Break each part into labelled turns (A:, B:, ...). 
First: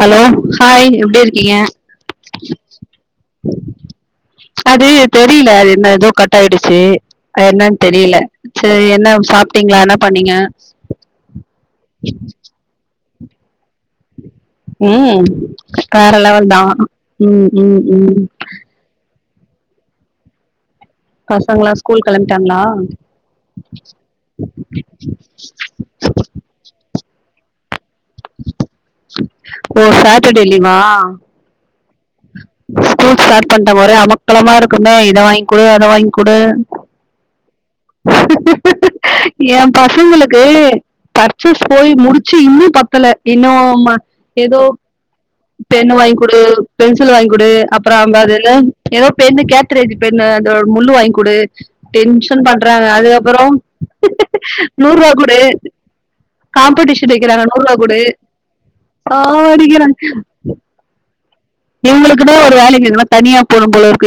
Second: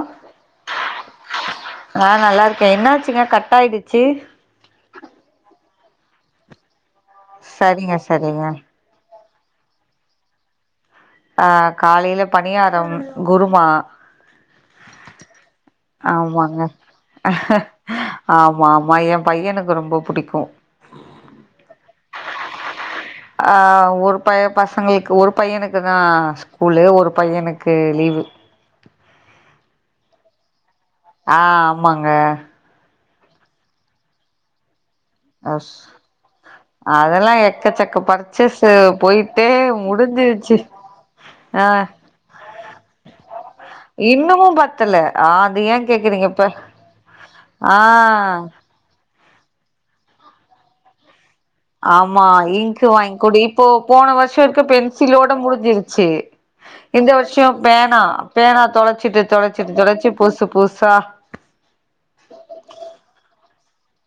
A: hello hi எப்பிடி இருக்கீங்க
B: ஆ நல்லா இருக்கே என்னாச்சுங்க கட் ஆயிடுச்சு
A: அது தெரியல அது என்ன ஏதோ கட் ஆயிடுச்சு என்னன்னு
B: சரிங்க
A: தெரியல
B: சரிங்க
A: சேரி என்ன சாப் ப்பிடிங்களா என்ன பண்ணீங்க
B: ஆ காலையில பணியாரம் குருமா
A: உம் வேற லெவல் தா
B: ஆமாங்க
A: உம் உம் உம்
B: ஆமா ஆமா எ பையனுக்கு ரொம்ப புடிக்கு
A: பசங்களா ஸ்கூல் கிளம்பிடாங்ளா
B: ஆ ஒரு ப பசங்களுக்கு ஒரு பையனுக்குதா ஸ்கூலு ஒரு பையனுக்கு லீவு
A: ஓ சாட்டர்டே லீவா
B: ஆ ஆமாங்க
A: ஸ்கூல் ஸ்டார்ட் பண்ட்டாங்க ஒரே அமக்கலமா இருக்கு தா இத வாயிங்குடு
B: அஸ்
A: அத வாயிங்குடு
B: அதெல்லா எக்கச்சக்க பர்ச்சேஸ் போயிட்டே
A: ஏ பசங்களுக்கு
B: முடிஞ்சிருச்சு
A: பர்ச்சஸ்
B: ஆ
A: போய் முடுச்சு இன்னு பத்தல இன்னு
B: இன்னமு
A: எதோ
B: பத்தல ஆ அது ஏ
A: பென்ன
B: கேக்குறீங்க
A: வாய்ங்குடு
B: இப்ப
A: பென்சில் வாய்ங்குடு அப்புற அந்தது
B: ஆ
A: என்ன எதோ பேரு கேத்தரேஜ் பென்னு அந்த ஒரு முள்ளு வாயிங்குடு
B: ஆமா இங்க்கு வாங்குடு இப்போ போன வருஷ இருக்கு
A: நூறு ரூபா
B: பென்சிலோட
A: கொடு
B: முடிஞ்சிருச்சு இந்த
A: காம்படிஷன் வைக்கிறாங்க
B: வருஷம்
A: நூறு ரூபா கொடு
B: பேனா பேனா தொலச்சிட்டு தொலச்சிட்டு
A: சாவடிக்கிறாங்க
B: தொலச்சு புசு பூசா
A: இவுங்களுக்குனே ஒரு வேலைக்கு [unintelligible] தனியா [unintelligible]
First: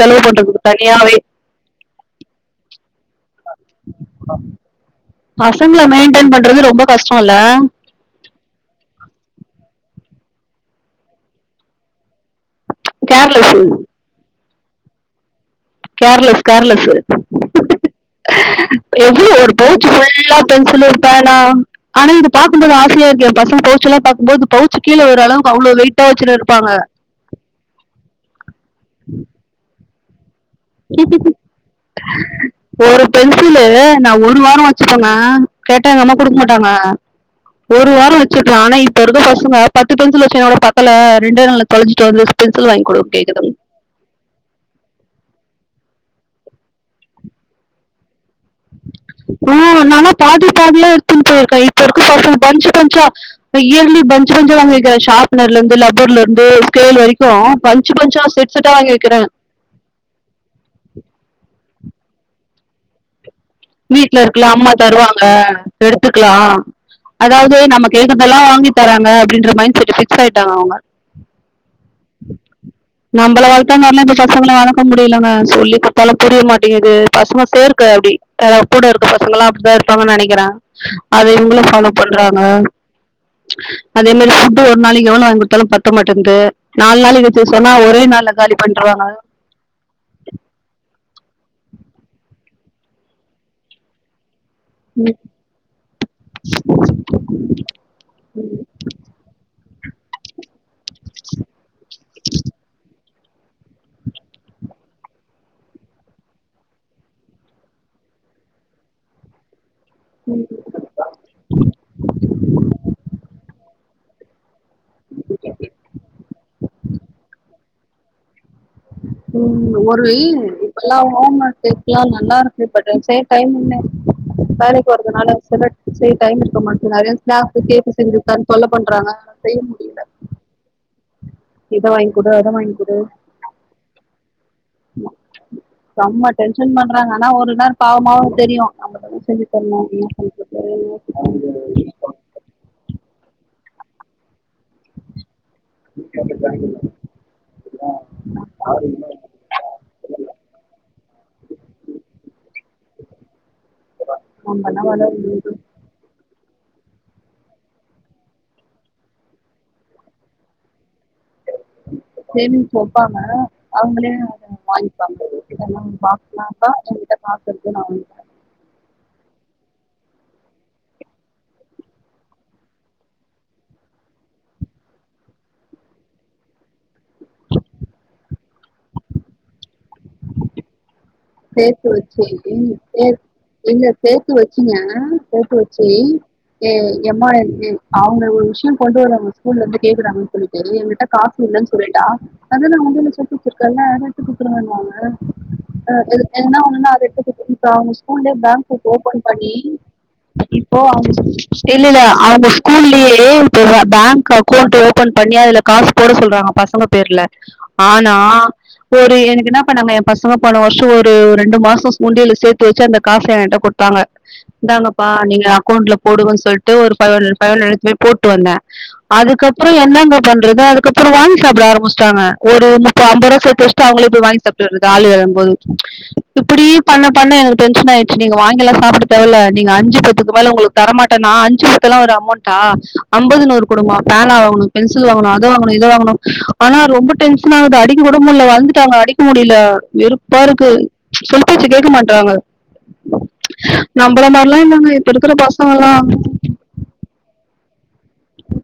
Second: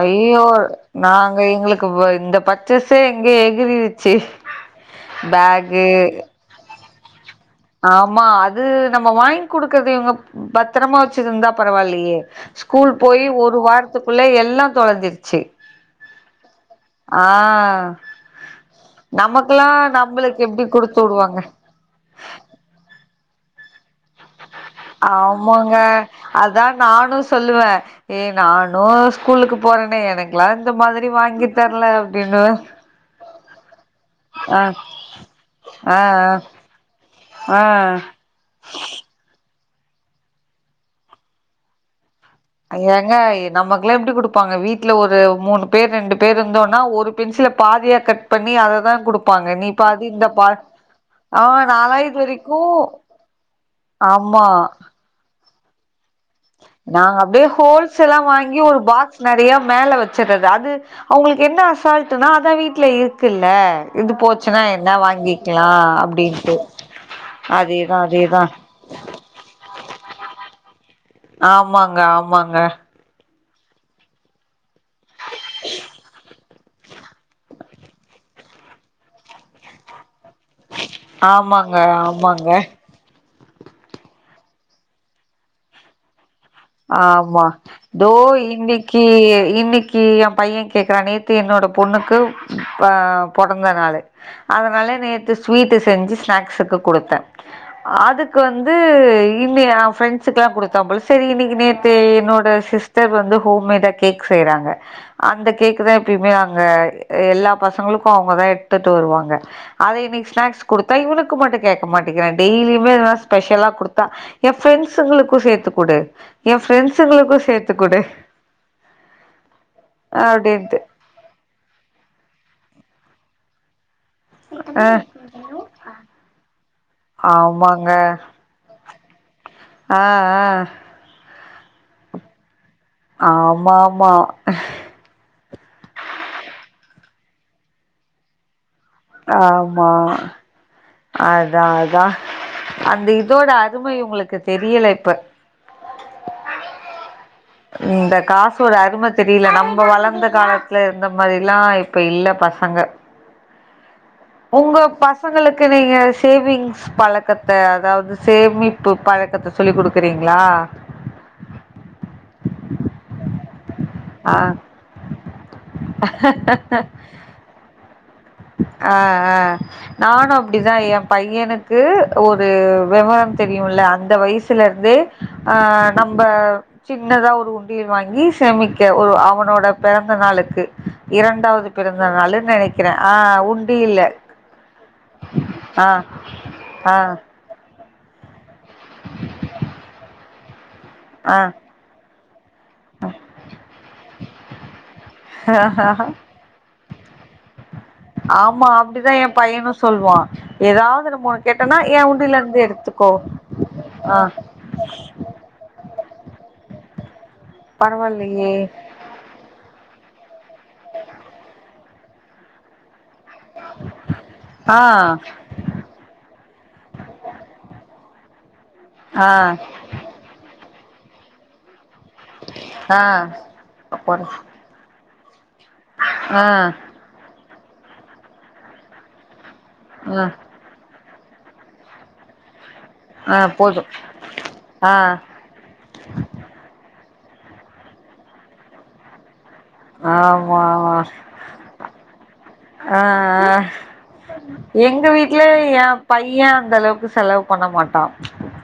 A: செலவு பண்றதுக்கு தனியாவே
B: நாங்க எங்களுக்கு இந்த பச்சஸே எங்க எகிரிருச்சு
A: பசங்கள மெயின்டென் பண்றது ரொம்ப கஷ்டம் இல்ல
B: ஆமா அ து நம்ம வாங்கி குடுக்குறது இவுங்க பத்திரமா வச்சுருந்தா பரவால்லையே ஸ்கூல் போய்
A: கேர்லெஸ்
B: ஒரு வாரத்துக்குள்ள எல்லா தொலஞ்சிருச்சு
A: கேர்லஸ் கேர்லஸு எவ்ளோ ஒரு
B: நமக்கெல்லா
A: பவுச் ஃபுல்லா
B: நம்மளுக்கு எப்டி
A: பென்சிலு
B: குடுத்து
A: பேனா
B: வுடுவாங்க
A: ஆனா இது பாக்கும்போது ஆச யாருக்கு ஏ பசங்க பவ்ச்சல்லா பாக்கும் போது பவுச் கீழே ஒரு அளவுக்கு
B: ஆமாங்க
A: அவ்வளவு வெயிட்டா வச்சுட்டு
B: அதா
A: இருப்பாங்க
B: நானு சொல்லுவே ஏ நானு ஸ்கூலுக்கு போறே அ எனக் குல்லா இந்த மாதிரி வாங்கி தர்ல அப்டின்னு
A: ஒரு பென்சிலு நா ஒரு வாரொ வச்சுப்பங்க கேட்டா
B: ஆ
A: எங்க அம்மா குடுக் மாட்டாங்க
B: ஆ ஆ
A: ஒரு வார வச்சுக்லா ஆனா இப்ப இருக்க பசங்க பத்து பென்சில் வச்சேனாகுட பத்தல ரெண்டு நாள்ளே தொலச்சுட்டு வந்து பென்சில் வாங்கி கொடுக்க
B: ஏங்க
A: கேக்குதுங்க
B: நமக்லா எப்டி குடுப்பாங்க வீட்ல ஒரு மூணு பேர் ரெண்டு பேர் இருந்தோன்னா ஒரு பென்சில பாதியா கட் பண்ணி அததா
A: ஆ,
B: குடுப்பாங்க நீ பாதி
A: நானா
B: இந்த பா
A: பாதியா எடுத்துன்னு
B: ஆ
A: போயிருக்கேன் இப்ப
B: நாலா
A: இருக்க
B: இது
A: பசங்க
B: வரைக்கு
A: பஞ்சு பஞ்சா இயர்லி பன்ச்
B: ஆமா
A: பன்ச்சா வாங்கி வக்கிர ஷாப்னர்லெந்து லப்பர்லெந்
B: நாங்க அப்படியே ஹோல்சேலாம்
A: செட்
B: வாங்கி
A: செட்டா
B: ஒரு பாக்ஸ்
A: வைக்கிறேன்
B: நிறைய மேல வச்சடுறது அது அவங்களுக்கு என்ன ஆசை அசால்டுனா அதா வீட்டுல இரு
A: வீட்டு்ல இருக்குலா அம்மா தருவாங்க
B: வாங்கிக்கலா
A: எடுத்துக்கலா
B: அப்டின்ட்டு
A: அதாவது நம்ப
B: அதேதா
A: கேக்குறதல்லா
B: அதேதா
A: வாங்கி தராங்க அப்படின்ற மைண்ட்செட் பிக்ஸ் ஆயிட்டாங்க அவங்க
B: ஆமாங்க ஆமாங்க
A: நம்மள வளத்தாமாரிலா இந்த பசங்களை வளர்க்க முடியலங்க சொல்லி பாத்தாலும் புரிய மாட்டேங்கது பசங்க சேர்க்க அப்டி அ கூட இருக்கு பசங்கள எல்லாம் அப்படித்தான் இருப்பாங்க நினக் அத எங்களை
B: ஆமாங்க
A: பாலோ பண்றாங்க
B: ஆமாங்க
A: அதே மாதிரி ஃபுட்டு் ஒரு நாளைக்கு எவ்வளவு வாங்கி கொடுத்தாலும் பத்த மாட்டேங்கிது
B: ஆமா தோ இன்னைக்கு இன்னைக்கு என் பையன் கேக்குறானே என்னோட பொண்ணுக்கு ஆஹ் பொறந்தநாள்ளு நாளு அதனால நேற்று ஸ்வீட்டு செஞ்சு ஸ்நாக்ஸ்க்கு கொடுத்தேன் அதுக்கு வந்து இன்ன என் ஃப்ரெண்ட்ஸ்க்குல்லாம் கொடுத்தேன் போல சரி இன்னைக்கு நேத்து என்னோட சிஸ் டர் வந்து ஹோம்மேடா கேக் செய்யறாங்க அந்த கேக் தான் எப்பயுமே அங்க எல்லா பசங்களுக்கும் அவங்கதான் எடுத்துட்டு வருவாங்க அத இன்னைக்கு ஸ்னாக்ஸ்
A: பண்ணிடுவாங்க
B: கொடுத்தா இவனுக்கு மட்டும் கேட்க மாட்டங்கிறேன் டெய்லியுமே ஸ்பெஷலா கொடுத்தா என் பிரெண்ட்ஸ்களுக்கும் சேர்த்து குடு என் பிரெண்ட்ஸ்ங்களுக்கும் சேர்த்து குடு
A: உம் ஒரு இ
B: அப்டின்ட்டு
A: இப்பெல்லாம் ஓம்ஒர்க் கேக்ல்லாம் நல்லா இருக் சப்ப ச டைம்ன [unintelligible]
B: அ
A: வேலைக்கு வறதுனால சில டைம் இருக்க மட்டு நிறைய
B: ஆமாங்க
A: கேட்டு செஞ்சுக்க சொல்லை பண்றாங்க செய்ய
B: ஆ
A: முடியல
B: ஆ
A: இத வாங்கி கூட அத வாங்கி குடு
B: ஆமா ஆமா
A: ங்க ஆனா ஒரு நாள் பாவமாவும் தெரியும்
B: ஆமா அதான் அதான் அந்த இதோட துமை உங்களுக்கு தெரியல இப்ப இந்த காசு ஒரு அரும தெரியல நம்ப வளர்ந்த காலத்துல இருந்த மாரிலாம் இப்ப இல்ல பசங்க உங்க
A: நம்மனா வளர முடியாது
B: பசங்களுக்கு நீங்க சேவிங்ஸ் பழக்கத்த அதாவது சேமிப்பு பழக்கத்தை சொல்லி கொடுக்குறீங்களா
A: சேமிச்சு வைப்பாங்க அவங்களே
B: ஆ
A: அத வாங்கிப்பாங்க [unintelligible]
B: ஆஹ் ஆஹ் நானும் அப்படிதான் என் பையனுக்கு ஒரு விவரம் தெரியும்ல அந்த வயசுல இருந்தே அஹ் நம்ப சின்னதா ஒரு உண்டியல் வாங்கி சேமிக்க ஒரு அவனோட பிறந்த நாளுக்கு இரண்டாவது பிறந்த நாள்னு நினைக்கிறேன்
A: இங்க சேர்த்து வச்சீங்க சேர்த்து வச்சு
B: ஆ ஆ
A: எம்மா அவங்க கொண்டுவராங்க ஸ்கூல்ல இருந்து கேக்குறாங்கனு சொல்லி சரி எங்கிட்ட
B: ஆ
A: காசு இல்லைன்னு சொல்லிட்டா அதா நான் உன்டியல்ல சேத்துவச்சிருக்கேன்ல்ல நானு அத எடுத்து கூடுத்துடுவே நான்னு எதனா ஒண்ணுணா திக்கு திக்குனு அவங்க ஸ்கூல்லையே பேங்க்
B: ஆமா
A: புக்
B: அப்டிதா
A: ஓபன்
B: எ
A: பண்ணி
B: பையனு சொல்வா
A: இப்போ
B: ஏதாவது நம்ம ஒன்னு கேட்டோனா
A: இல்ல
B: எ
A: இல்ல
B: உண்டில
A: அவங்க
B: இருந்து எடுத்துக்கோ
A: ஸ்கூல்லயே
B: ஆ
A: பேங்க் அக்கௌண்ட் ஓபன் பண்ணி அதுல காசு போட சொல்றாங்க பசங்க தெர்ல ஆனா
B: பரவாயில்லயே
A: ஒரு எனக்கு என்ன பண்ணாங்க பச போன வருஷம் ஒரு ரெண்டு மாசம் உண்டில சேர்த்து வச்சு அந்த காச என்கிட்ட கொடுத்தாங்க
B: ஆ
A: இந்தாங்கப்பா நீங்க அக்கவுண்ட்ல போடுங்கனு சொல்லிட்டு ஒரு ரெண்டாயிரம் எடுத்துன்னு போய் போட்டு வந்தேன்
B: ஆ
A: அதுக்கப்புறம் என்னங்க பண்றது அதுக்கு அப்புறம் வாங்கி சாப்பிட ஆரம்மி ச்சிட்டாங்க ஒரு
B: ஆ
A: முப்ப ஐம்பது ரூபா சேர்த்து வெச்சிட்டு அவங்கள
B: போடு
A: வாங்கி சாப்ட்டு வரது ஆளு ஒது
B: ஆ
A: இப்படி பண்ணு பண்ணு டென்ஷன் ஆயிடுச்ச நீங்க வாங்கெல்லா சாப்பிட தேவ இல்ல நீங்க அஞ்சு
B: ஆ
A: பத்துக்கு மேல உங்களுக்கு தரமாட் நா அஞ்சு பத்து எல்லாம் ஒரு அமௌண்ட்டா
B: ஆ
A: ஐம்பது நூறு
B: போது
A: குடும்மா பேனா வாங்கணும்
B: ஆ
A: பென்சில் வாங்கணும் அத வாங்கணும் இத வாங்கணும் ஆனா ரொம்ப டென்ஷன் ஆவுது அடிக்க கூட முடியல வளந்துட்டாங்க அடிக்க முடியல தே வெறுப்
B: ஆமா
A: இருக்கு
B: ஆமா
A: சொல் பேச்சி கேக்க மாட்றாங்க
B: ஆ ஆ
A: மாதிரிலாம் இல்லைங்க
B: எங்க
A: இப்ப இருக்கிற
B: வீட்டு்ல
A: பசங்க
B: என்
A: எல்லாம்
B: பையன் அந்த அளவுக்கு செலவு பண்ண மாட்டான்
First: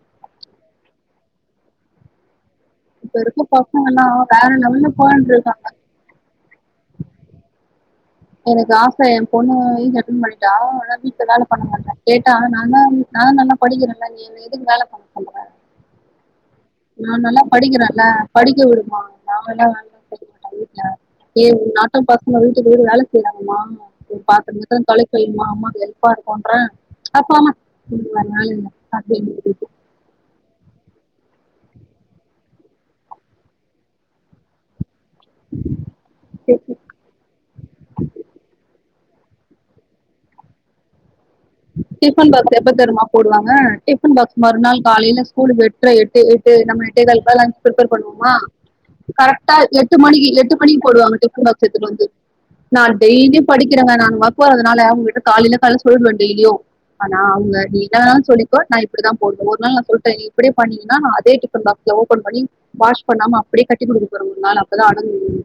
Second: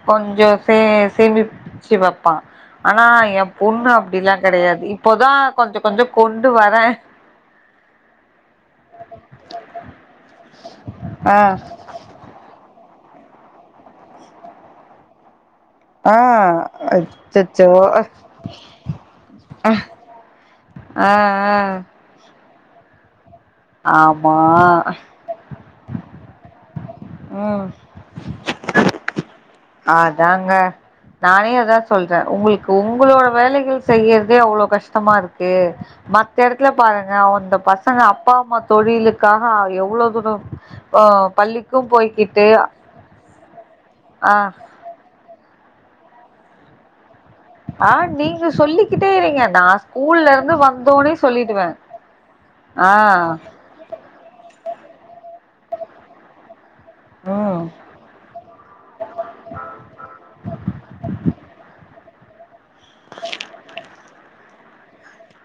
B: கொஞ்சம் சே சேமிச்சு வைப்பான் ஆனா
A: இப்ப இருக்க
B: என்
A: பசங்க
B: பொண்ணு
A: எல்லாம்
B: அப்படிலாம்
A: வேற
B: கிடையாது
A: லெவல்ல போயிட்டு
B: இப்போதா
A: இருக்காங்க
B: கொஞ்ச கொஞ்ச கொண்டு வரேன்
A: எனக்கு ஆச என் பொண்ணு ஏஜ் அட்டென்ட் பண்ணிட்டா ஆனா வீட்டுலா
B: ஆ
A: வேல பண்ண மாட்டா கேட்டா நான நாதா நல்லா படிக்கிறேன் நீ எதுவும் வேல பண்ண சொல்ற
B: ஆ
A: நான் நல்லா
B: அச்சச்சோ
A: படிக்கிறேன்ல படிக்க விடுமா நாங்க எல்லாம் வேல செய்ய மாட்டான் வீட்டுல
B: ஆ ஆ
A: மட்டும் ஏ உன்னாட்ட பசங்கடி சரி இரு வேலை செய்றாங்கமா
B: ஆமா
A: பாத்திர கீத்ர தொலைக்கி வைய்யுமா அம்மாக்கு கெல்ப்பா இருக்குன்றே அப்போமா
B: ம்
A: உனக்கு வேற வேலை இல்ல அப்படிங்கறது
B: அதாங்க நானே அதான் சொல்றே உங்களுக்கு உங்களோட வேலைகள் செய்யறதே அவ்ளோ கஷ் ஷ்டமா இருக்கு மத்த இடத்துல பாருங்க அந்த பசங்க அப்பாம்மா தொழில் க்காக எவ்வளோ தூரோம் பல்
A: டிபன் பாகஸ் எப்ப தெருமா போடுவாங்க டிபன்
B: ஆ
A: பாக்ஸ் மறுநாள் காலையிலஸ்கூலுக்கு எடுத் எட்டு எட்டு நம்ம கால எழுந்து
B: ஆ
A: பிரிபேர் பண்ணணுமா
B: நீங்க சொல்லிக்கிட்டே இருங்க
A: டிபன்பாக்ஸ
B: நா
A: எடுத்து
B: ஸ்கூல்ல
A: வந்துட்டு எட்டு
B: இருந்து
A: மணிக்கு
B: வந்தோனே சொல்லிடுவே
A: போடுவாங்க
B: ஆ
A: நான் டெய்லியும் படிக்கிறேங்கனாலங்க காலில கால சொல்லிடுவே வீடியோ ஆனா அவங்க
B: ம்
A: நீ என்னும்சொல்லிக்கோ நான் இப்படிதான் போடுவே ஒரு நாள் நான் சொல்லிட்டேன் இப்படியே பண்ணீங்கன்னா நான் அதே பண்ணி வாஷ் பண்ணாம அப்படியே கட்டி கொடுத்துக்க போறோம் ஒரு நாள் அப்பதான் அடங்குவீங்க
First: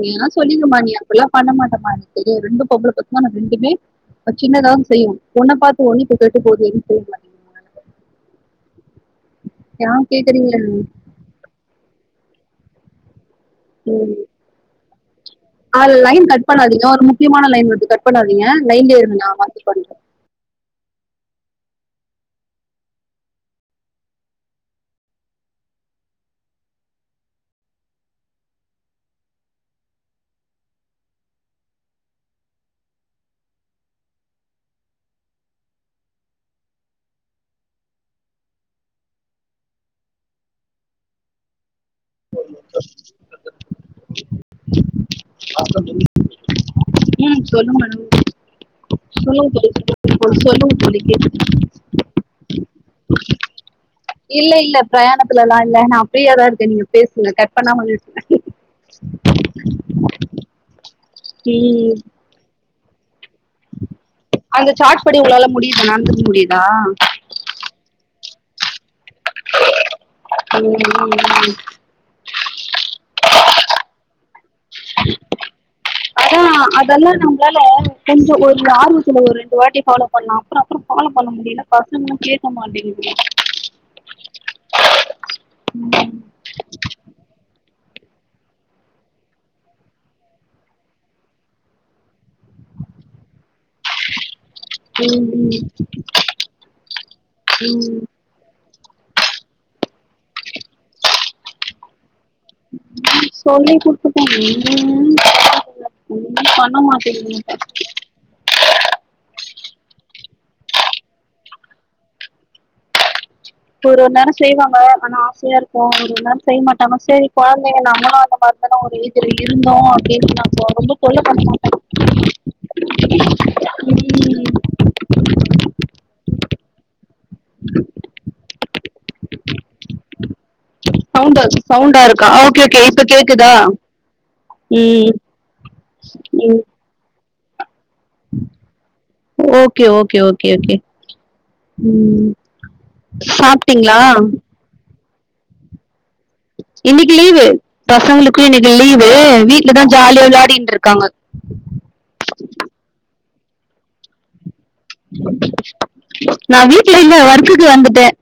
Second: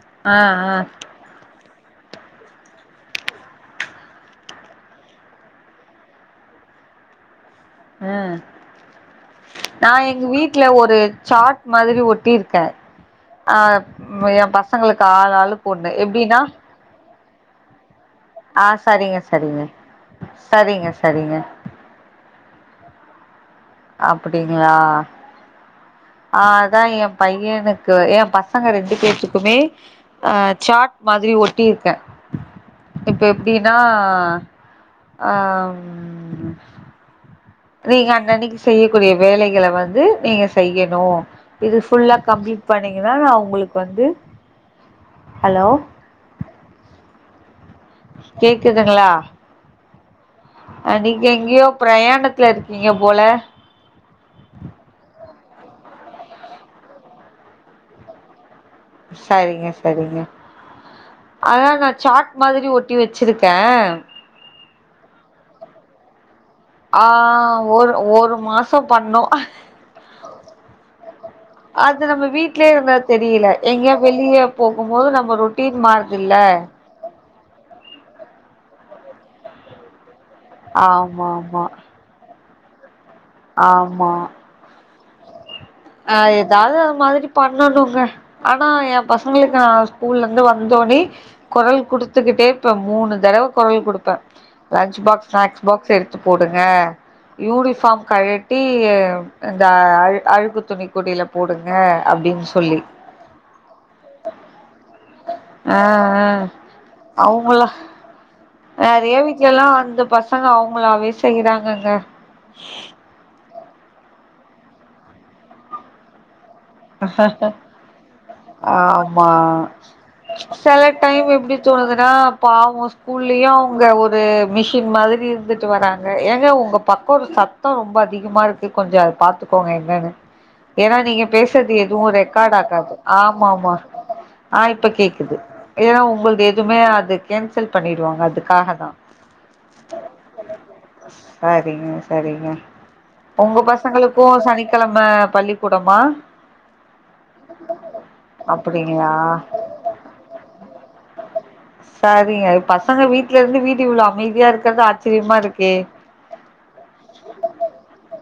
A: நீ ல்லா
B: ஆ ஆ
A: சொல்லிங்கமா நீ அப்டில்லாம் பண்ணமாட்டேன் ஹா சேரி ரெண்டு பொம்பள பசங்க ரெண்டுமே சின்னதாவ செய்யும் உன்ன பாத்து ஒன்னு கேட்டு போகுது
B: உஹம்
A: ஏன்
B: நான் எங்க
A: கேக்குறீங்க
B: வீட்டுல ஒரு சாட் மாதிரி ஒட் டிருக்கே ஆஹ் என் பசங்களுக் [unintelligible]
A: ஹா லைன் கட் பண்ணாதீங்க ஒரு மு முக்கியமானலைன் வருது கட் பண்ணாதீங்க
B: ஆ
A: லைன்லே
B: சரிங்க
A: இருங்க நான் மாத்தி
B: சரிங்க
A: பண்றே
B: சரிங்க சரிங்க அப்படிங்களா ஆஹ் அதான் என் பையனுக்கு என் பசங்க ரெண்டு பேத்துக்குமே அஹ் சாட் மாதிரி ஒட்டியிருக்கேன் இப்ப எப்டின்னா அஹம் நீங்க அன்னனைக்கு செய்யக்கூடிய வேலைகளை வந்து நீங்க செய்யணும் இது ஃபுல்லா கம்ப்ளீட் பண்ணீங்கன்னா நான் உங்களுக்கு வந்து ஹலோ
A: [unintelligible] உஹம் சொல்லுங்க மேடம் சொல்லுங்க தோழி சீக்கிரம்
B: அன்னைக்கு எங்கேயோ பிரயாணத்துல இருக்கு
A: இல்ல இல்ல பிரயாண இல்ல இல்ல நான் ப்ரியாதான் இருக்கேன் நீங்க பேசுங்க கட் பண்ணமா பேசுங்க
B: சரிங்க சரிங்க அதான் நா
A: ம்
B: சாட் மாதிரி ஒட் [unintelligible]
A: அந்த சாட்படி உங்கலால முடியுதா நடந்துக்க முடியுதா
B: மாசம் பண்ணோ
A: உம்
B: அது நம்ப வீட் லே இருந் தெரியல எங்யே வெளிய போகும்போது நம்ப ரொட்டின் மாருத்தில
A: அதா ஆரம்பத்துல ஒரு ரெண்டு வாட்டி பொல்லோவ் பண்ணல அப்பறம் அப்பறம் பொல்லொவ்
B: ஆமா
A: பண்ண முடியல
B: ஆமா
A: பசங்காலும் கேட்டு ஆமாடி [unintelligible]
B: ஆமா
A: ம்
B: ஆஹ் எதாவது அந்த மாரி பண்ணனும்ன்னுங்க ஆன ஏன் பசங்களுக்கு நா ஸ்கூல் லா இருந்து வந்த ஒடனே குரல் குடுத்துக்கிட்டேய் இருப்பேன் மூணு தடவ குரல் கொடுப்பேன் லன்ச் பாக்ஸ்
A: ம்
B: ஸ்நாக்ஸ் பாக்ஸ் எடுத்து போடுங்க
A: ம்
B: யூனிஃபார்ம் கழட்டி இந்த அ அழுகுத்து துணியை குடியில போடுங்க அப்படின்னு சொல்லி
A: சொல்லி குடுத்துட்டே எங்கங்க கேக்குது ஒன்னு பண்ண மாட்டேங்குதுங்க
B: அந்த பசங்க அவங்களாவே செய்யறாங்கங்க
A: இப்ப ஒரு நேரம் செய்வாங்க ஆனா ஆசையா இருக்கும் ஒரு நேரம் செய்ய மாட்டாங்க
B: அஹ
A: சரி
B: அஹ
A: குழந்தைங்க நம்மளும் அந்த மாதிரி தானே ஒரு
B: ஆமா
A: ஏஜ்ல இருந்தோம் அப்படின்னு நான்
B: சில
A: ரொம்ப தொல்லை
B: டைம்
A: பண்ண
B: எப்படி
A: மாட்டேன்
B: தோணுதுனா பாவம் ஸ்கூல்லயும் ஓரு மெஷின் மாரி இருந்துட்டு வராங்க எங்க கோப்பாக [unintelligible] ஒரு சத்தம் ரொம்ப அதிகமா இருக்கு கொஞ்ச பாத்துக்கோங்க என்னன்னு ஏன்னா நீங்க
A: சவுண்டா
B: பேசுறது
A: சவுண்டா
B: எதுவும்
A: இருக்கா
B: ரெக்கார்ட்
A: ஓகே ஓகே
B: ஆகாது
A: இப்ப
B: ஆமா
A: கேக்குதா
B: ஆமா
A: ம்
B: எம் செல்ப் பண்ணிடுவாங்க அதுக்காக தான்
A: ஓகே ஓகே ஓகே ஓகே ம் சாப்பிட்டீங்களா
B: அவ பள்ளிக்கூடமா
A: இன்னைக்கு லீவு பசங்களுக்கு இன்னைக்கு லீவு
B: அப்டிங்களா
A: வீட்டுல தான் ஜாலியா விளையாடின்ருக்காங்க
B: சரிங்க பசங்க வீட்டு்ல இருந்து வீடு எவளோ அமைதியா இருக்
A: நான் வீட்டு்ல இல்ல ஒர்க்குக்கு வந்துட்டேன்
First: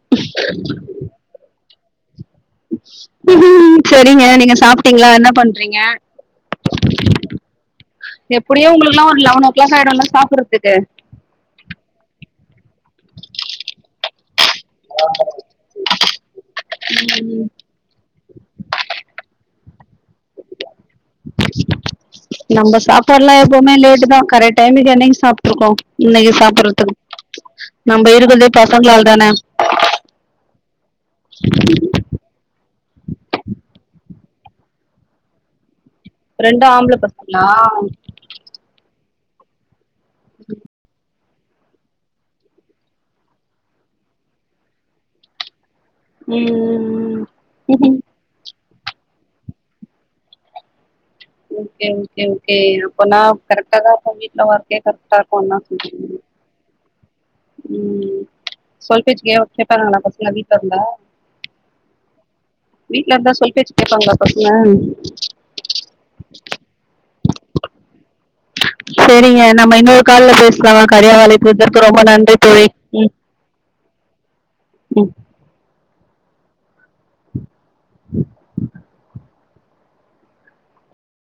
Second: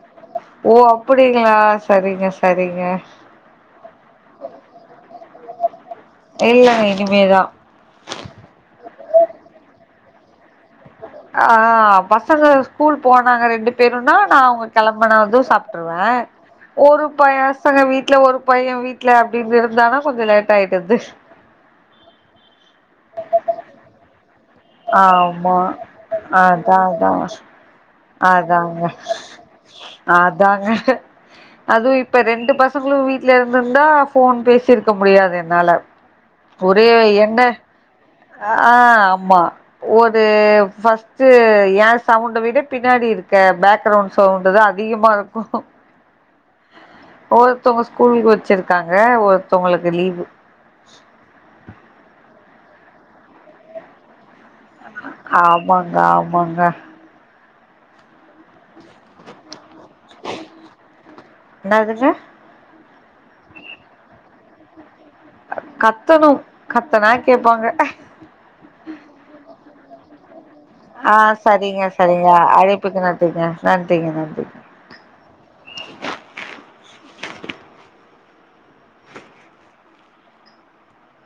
B: ஓ அப்டிங்களா சரிங்க சரிங்க
A: கூகு சேரிங்க நீங்க சாப்பிட்டீங்களா என்ன பண்றீங்க
B: இல்லங்க இனிமேதா
A: அப்படியும் உங்கலு எல்லாம் லெவன் ஓ களாக் ஆயிடும்லா சாப்படுறதுக்கு
B: ஆஹ் பசங்க ஸ்கூல் போனாங்க ரெண்டு பேருனா நான் அவங்க கிளம்பன வதும் சாப்பிட்டுருவேன் ஒரு பையசங்க வீட்டுல ஒரு பையன் வீடல அப்படிங்க இருந்த தனம்
A: நம்ம சாப்பாடுலாம் எப்பவுமே லேட் தான் கரெக்ட் டைமுக்கு என்னைக்கி
B: ஆமா
A: சாப்பிட்டுருக்கோம் இன்னைக்கி
B: அதா
A: சாப்புற்றதுக்கு
B: அதா அதாங்க அதாங்க அதுவும் இப்ப ரெண்டு பசங்களும் வீட்ல இருந்துருந்தா போன் பேசிருக்க முடியாது என்னால
A: ரெண்டு
B: ஒரே
A: ஆம்பள
B: என்ன
A: ‌பசங்ளா
B: ஆ ஆமா ஒரு ஃபஸ்ட் ஏன் சவுண்டை விட பின்னாடி இருக்க பேக்ரவுண்ட் சவுண்டு தான் அதிகமா இருக்கும்
A: ம்
B: ஒருதவுங்களுக்கு ஸ்கூல் வச்சிருக் காங்க ஒருத்தவுங்ளுக்கு லீவு
A: [unintelligible] இருக்கும் தான்
B: ஆமாங்க
A: சொல்றீங்க
B: ஆமாங்க
A: ம் சொல்பேச்சு கேப்பா ங்களா பசங்க வீட்லருந்தா
B: என்னதுங்க
A: வீட்ல இருந்தா சொல்பேச்சு கேப்பாங்ளா பசங்க
B: கத்தணு கத்துனா கேப்பாங்க
A: செரிங்க நம்ம இன்னொரு கால்ல பேசிக்கலாம் சரியா
B: ஆ சரிங்க
A: அழைபுக்கு ரொம்ப நன்றி தோழி
B: [unintelligible] [unintelligible]
A: ம்
B: [inaudible]
A: [inaudible]